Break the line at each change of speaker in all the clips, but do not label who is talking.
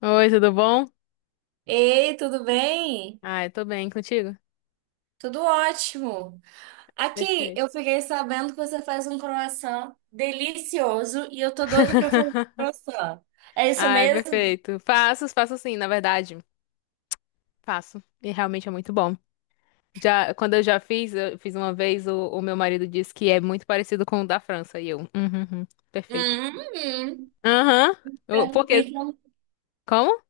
Oi, tudo bom?
Ei, tudo bem?
Ai, tô bem contigo?
Tudo ótimo. Aqui,
Perfeito.
eu fiquei sabendo que você faz um croissant delicioso e eu tô doido pra fazer um croissant. É isso
Ai,
mesmo?
perfeito. Faço, faço sim, na verdade. Faço. E realmente é muito bom. Já, quando eu já fiz, eu fiz uma vez, o meu marido disse que é muito parecido com o da França. E eu, uhum, uhum, perfeito.
Hum,
Aham. Por quê?
então,
Como?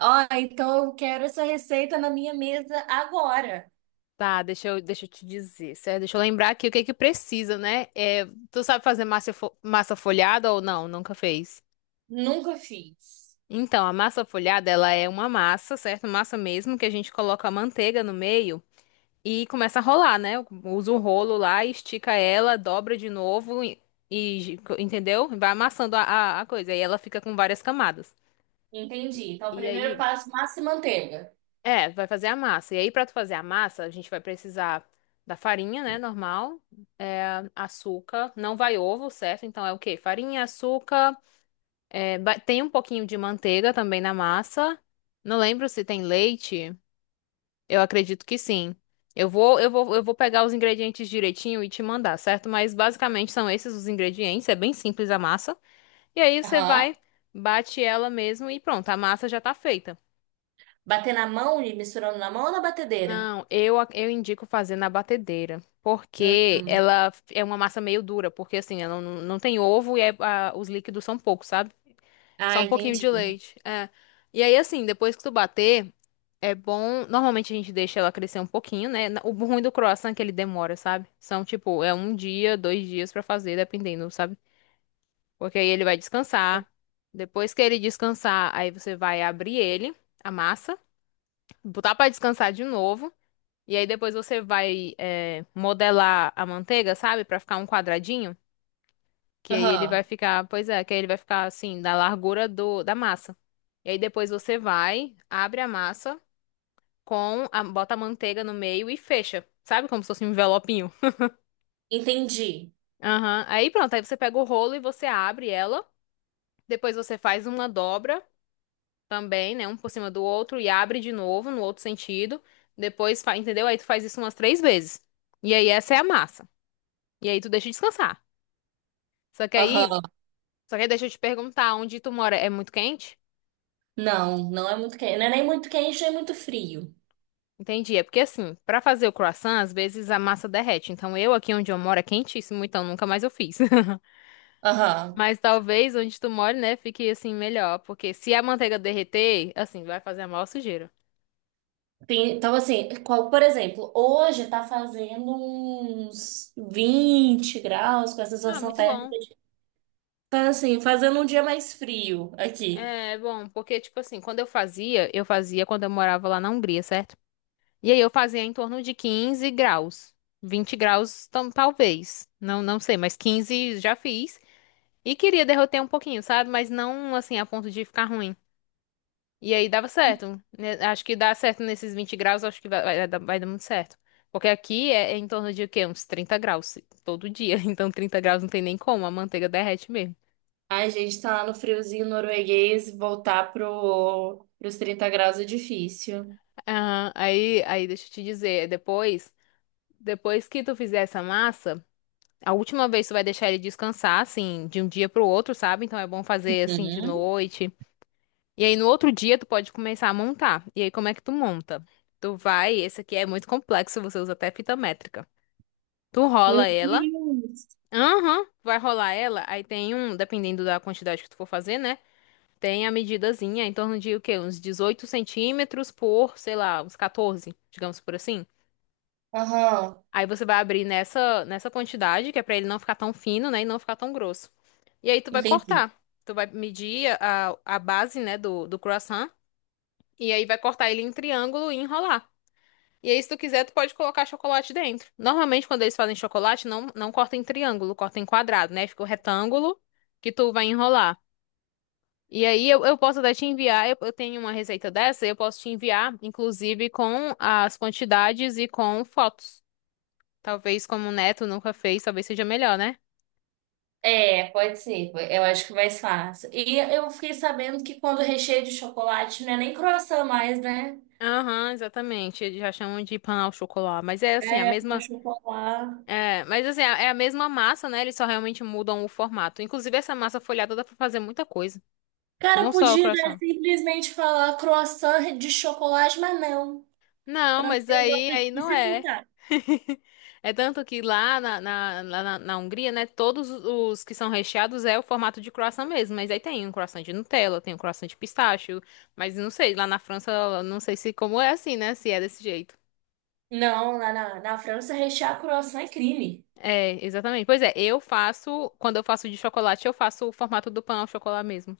ó, então eu quero essa receita na minha mesa agora.
Tá, deixa eu te dizer, certo? Deixa eu lembrar aqui o que é que precisa, né? É, tu sabe fazer massa, massa folhada ou não? Nunca fez?
Nunca fiz.
Então, a massa folhada, ela é uma massa, certo? Massa mesmo, que a gente coloca a manteiga no meio e começa a rolar, né? Usa o rolo lá, estica ela, dobra de novo e entendeu? Vai amassando a coisa. E ela fica com várias camadas.
Entendi. Então, o
E
primeiro
aí,
passo, massa e manteiga.
é, vai fazer a massa. E aí, pra tu fazer a massa, a gente vai precisar da farinha, né? Normal, é, açúcar, não vai ovo, certo? Então é o quê? Farinha, açúcar, é, tem um pouquinho de manteiga também na massa. Não lembro se tem leite. Eu acredito que sim. Eu vou pegar os ingredientes direitinho e te mandar, certo? Mas basicamente são esses os ingredientes, é bem simples a massa. E aí você
Aham.
vai, bate ela mesmo e pronto, a massa já tá feita.
Bater na mão e misturando na mão ou na batedeira?
Não, eu, eu indico fazer na batedeira, porque
Uhum.
ela é uma massa meio dura, porque assim, ela não tem ovo e os líquidos são poucos, sabe? Só
Ah,
um pouquinho de
entendi.
leite. É. E aí, assim, depois que tu bater, é bom. Normalmente a gente deixa ela crescer um pouquinho, né? O ruim do croissant é que ele demora, sabe? São, tipo, é um dia, dois dias pra fazer, dependendo, sabe? Porque aí ele vai descansar. Depois que ele descansar, aí você vai abrir ele, a massa, botar pra descansar de novo. E aí depois você vai, é, modelar a manteiga, sabe? Pra ficar um quadradinho. Que aí ele
Aham.
vai ficar, pois é, que aí ele vai ficar assim, da largura do, da massa. E aí depois você vai, abre a massa com a, bota a manteiga no meio e fecha. Sabe como se fosse um envelopinho?
Entendi.
Aham. Aí pronto, aí você pega o rolo e você abre ela. Depois você faz uma dobra também, né? Um por cima do outro e abre de novo no outro sentido. Depois, entendeu? Aí tu faz isso umas três vezes. E aí essa é a massa. E aí tu deixa descansar. Só que aí,
Aham.
só que aí deixa eu te perguntar, onde tu mora é muito quente?
Não, não é muito quente. Não é nem muito quente, nem muito frio.
Entendi. É porque assim, pra fazer o croissant, às vezes a massa derrete. Então eu aqui onde eu moro é quentíssimo, então nunca mais eu fiz.
Aham.
Mas talvez onde tu mora, né, fique assim melhor, porque se a manteiga derreter, assim, vai fazer a maior sujeira.
Então, assim, por exemplo, hoje tá fazendo uns 20 graus com a
Ah,
sensação
muito
térmica.
bom.
Tá, assim, fazendo um dia mais frio aqui.
É bom, porque tipo assim, quando eu fazia quando eu morava lá na Hungria, certo? E aí eu fazia em torno de 15 graus, 20 graus, talvez. Não, não sei, mas 15 já fiz. E queria derreter um pouquinho, sabe? Mas não assim a ponto de ficar ruim. E aí dava certo, né? Acho que dá certo nesses 20 graus, acho que vai dar muito certo. Porque aqui é em torno de o quê? Uns 30 graus todo dia. Então 30 graus não tem nem como, a manteiga derrete mesmo.
A gente tá lá no friozinho norueguês, voltar pro, pros 30 graus é difícil.
Ah, aí deixa eu te dizer, depois que tu fizer essa massa, a última vez tu vai deixar ele descansar, assim, de um dia pro outro, sabe? Então é bom fazer assim de
Uhum.
noite. E aí no outro dia tu pode começar a montar. E aí como é que tu monta? Tu vai, esse aqui é muito complexo, você usa até fita métrica. Tu
Meu
rola ela.
Deus!
Aham, vai rolar ela. Aí tem um, dependendo da quantidade que tu for fazer, né? Tem a medidazinha em torno de o quê? Uns 18 centímetros por, sei lá, uns 14, digamos por assim.
Aham,
Aí você vai abrir nessa quantidade, que é pra ele não ficar tão fino, né? E não ficar tão grosso. E aí tu vai
entendi.
cortar. Tu vai medir a base, né, do croissant. E aí vai cortar ele em triângulo e enrolar. E aí, se tu quiser, tu pode colocar chocolate dentro. Normalmente, quando eles fazem chocolate, não corta em triângulo, corta em quadrado, né? Fica o retângulo que tu vai enrolar. E aí, eu posso até te enviar, eu tenho uma receita dessa, eu posso te enviar, inclusive, com as quantidades e com fotos. Talvez, como o Neto nunca fez, talvez seja melhor, né?
É, pode ser. Eu acho que mais fácil. E eu fiquei sabendo que quando recheio de chocolate não é nem croissant mais, né?
Aham, exatamente. Eles já chamam de pão ao chocolate. Mas é assim, a
É, com
mesma.
chocolate.
É, mas assim, é a mesma massa, né? Eles só realmente mudam o formato. Inclusive, essa massa folhada dá pra fazer muita coisa.
Cara,
Não só o
podia, né,
croissant.
simplesmente falar croissant de chocolate, mas não.
Não, mas
Francês
aí,
gosta de
aí não é.
dificultar.
É tanto que lá na Hungria, né, todos os que são recheados é o formato de croissant mesmo. Mas aí tem um croissant de Nutella, tem um croissant de pistache, mas não sei, lá na França, eu não sei se como é assim, né, se é desse jeito.
Não, lá na, na França rechear croissant é crime.
É, exatamente. Pois é, eu faço, quando eu faço de chocolate, eu faço o formato do pão ao chocolate mesmo.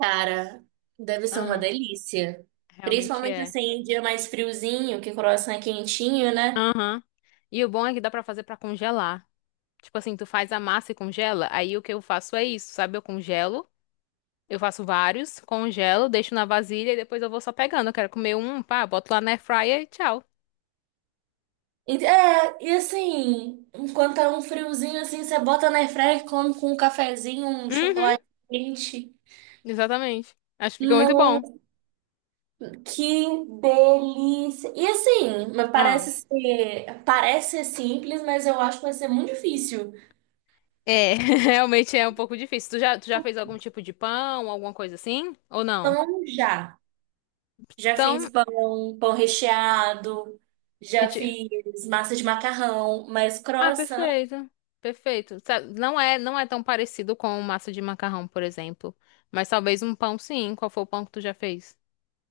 Cara, deve ser uma
Aham,
delícia.
realmente
Principalmente
é.
assim, em dia mais friozinho, que croissant é quentinho, né?
Aham. E o bom é que dá pra fazer pra congelar. Tipo assim, tu faz a massa e congela, aí o que eu faço é isso, sabe? Eu congelo. Eu faço vários, congelo, deixo na vasilha e depois eu vou só pegando. Eu quero comer um, pá, boto lá na air fryer e tchau.
É, e assim, enquanto tá um friozinho assim, você bota na airfryer e come com um cafezinho, um
Uhum,
chocolate quente.
exatamente. Acho que fica muito
Não,
bom.
que delícia! E assim, mas
Ah,
parece ser simples, mas eu acho que vai ser muito difícil.
é, realmente é um pouco difícil. Tu já fez algum tipo de pão, alguma coisa assim? Ou não?
Pão já. Já fiz
Então,
pão, pão recheado,
que
já
ti...
fiz massa de macarrão, mas
Ah,
croissant,
perfeito. Perfeito. Sabe, não é tão parecido com massa de macarrão, por exemplo. Mas talvez um pão sim. Qual foi o pão que tu já fez?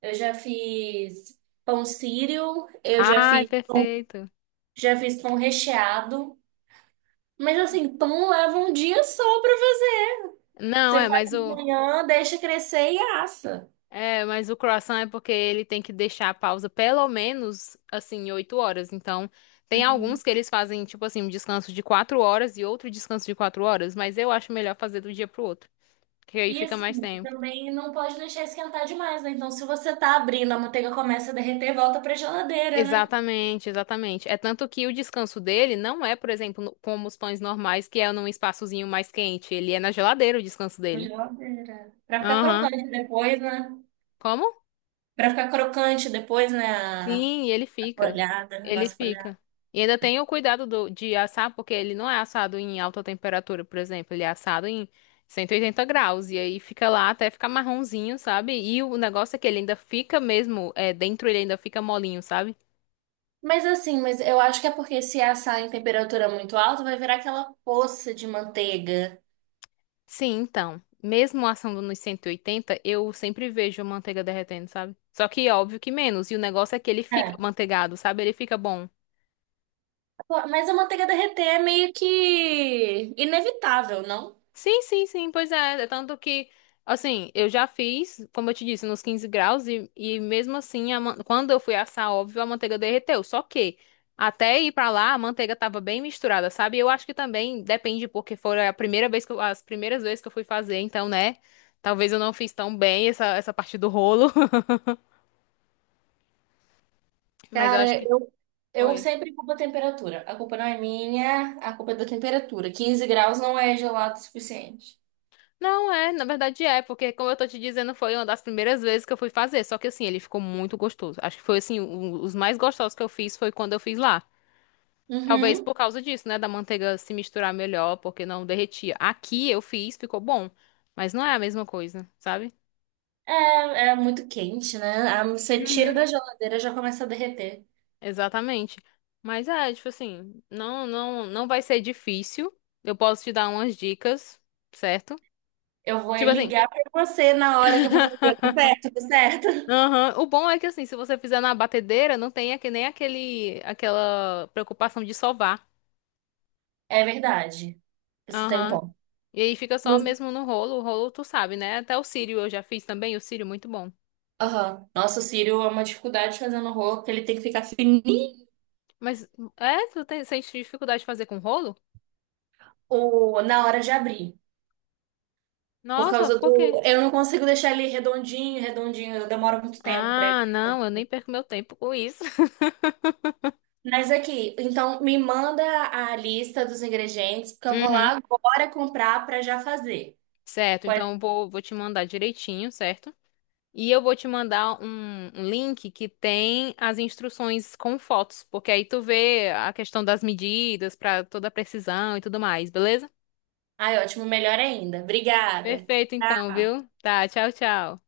eu já fiz pão sírio,
Ai, perfeito.
já fiz pão recheado. Mas assim, pão leva um dia só pra fazer.
Não,
Você
é,
faz
mas
de
o
manhã, deixa crescer e assa.
É, mas o croissant é porque ele tem que deixar a pausa pelo menos, assim, 8 horas. Então, tem alguns
Uhum.
que eles fazem, tipo assim, um descanso de 4 horas e outro descanso de 4 horas, mas eu acho melhor fazer do dia pro outro, que aí
E
fica
assim,
mais tempo.
também não pode deixar esquentar demais, né? Então, se você tá abrindo, a manteiga começa a derreter, volta pra geladeira, né?
Exatamente, exatamente. É tanto que o descanso dele não é, por exemplo, como os pães normais, que é num espaçozinho mais quente. Ele é na geladeira o descanso
Na
dele.
geladeira. Pra ficar
Aham.
crocante depois, né?
Como?
Pra ficar crocante depois, né? A
Sim, e ele fica.
folhada, a
Ele
nossa folhada.
fica. E ainda tem o cuidado do, de assar, porque ele não é assado em alta temperatura, por exemplo. Ele é assado em 180 graus. E aí fica lá até ficar marronzinho, sabe? E o negócio é que ele ainda fica mesmo, é, dentro ele ainda fica molinho, sabe?
Mas assim, mas eu acho que é porque se assar em temperatura muito alta, vai virar aquela poça de manteiga.
Sim, então. Mesmo assando nos 180 eu sempre vejo a manteiga derretendo, sabe? Só que óbvio que menos. E o negócio é que ele fica manteigado, sabe? Ele fica bom.
Mas a manteiga derreter é meio que inevitável, não?
Sim, sim, sim, pois é. É tanto que, assim, eu já fiz, como eu te disse, nos 15 graus, e mesmo assim, a quando eu fui assar, óbvio, a manteiga derreteu. Só que, até ir pra lá, a manteiga tava bem misturada, sabe? Eu acho que também depende, porque foi a primeira vez as primeiras vezes que eu fui fazer, então, né? Talvez eu não fiz tão bem essa parte do rolo, mas eu acho
Cara,
que.
eu
Oi.
sempre culpo a temperatura. A culpa não é minha, a culpa é da temperatura. 15 graus não é gelado o suficiente.
Não é, na verdade é, porque como eu tô te dizendo, foi uma das primeiras vezes que eu fui fazer, só que assim, ele ficou muito gostoso. Acho que foi assim, os mais gostosos que eu fiz foi quando eu fiz lá. Talvez por
Uhum.
causa disso, né, da manteiga se misturar melhor, porque não derretia. Aqui eu fiz, ficou bom, mas não é a mesma coisa, sabe?
É, é muito quente, né? Ah, você tira
Uhum.
da geladeira já começa a derreter.
Exatamente. Mas é, tipo assim, não, não, não vai ser difícil. Eu posso te dar umas dicas, certo?
Eu vou é
Tipo assim.
ligar pra você na hora que eu for fazer. Tá certo, tá certo.
Aham. O bom é que assim, se você fizer na batedeira, não tem nem aquele aquela preocupação de sovar.
É verdade. Você tem um
Aham.
ponto.
E aí fica só mesmo no rolo. O rolo tu sabe, né? Até o cílio eu já fiz também, o cílio muito bom.
Aham. Nossa, o cílio é uma dificuldade fazendo rolo, porque ele tem que ficar fininho
Mas é, tu tem, sente dificuldade de fazer com rolo?
ou na hora de abrir. Por
Nossa,
causa
por quê?
do. Eu não consigo deixar ele redondinho, redondinho, eu demoro muito tempo pra ele.
Ah, não, eu nem perco meu tempo com isso.
Mas aqui, então me manda a lista dos ingredientes, porque eu vou
Uhum.
lá agora comprar pra já fazer.
Certo,
Pode...
então vou te mandar direitinho, certo? E eu vou te mandar um link que tem as instruções com fotos, porque aí tu vê a questão das medidas para toda a precisão e tudo mais, beleza?
Ai, ótimo, melhor ainda. Obrigada.
Perfeito então,
Tá.
viu? Tá, tchau, tchau.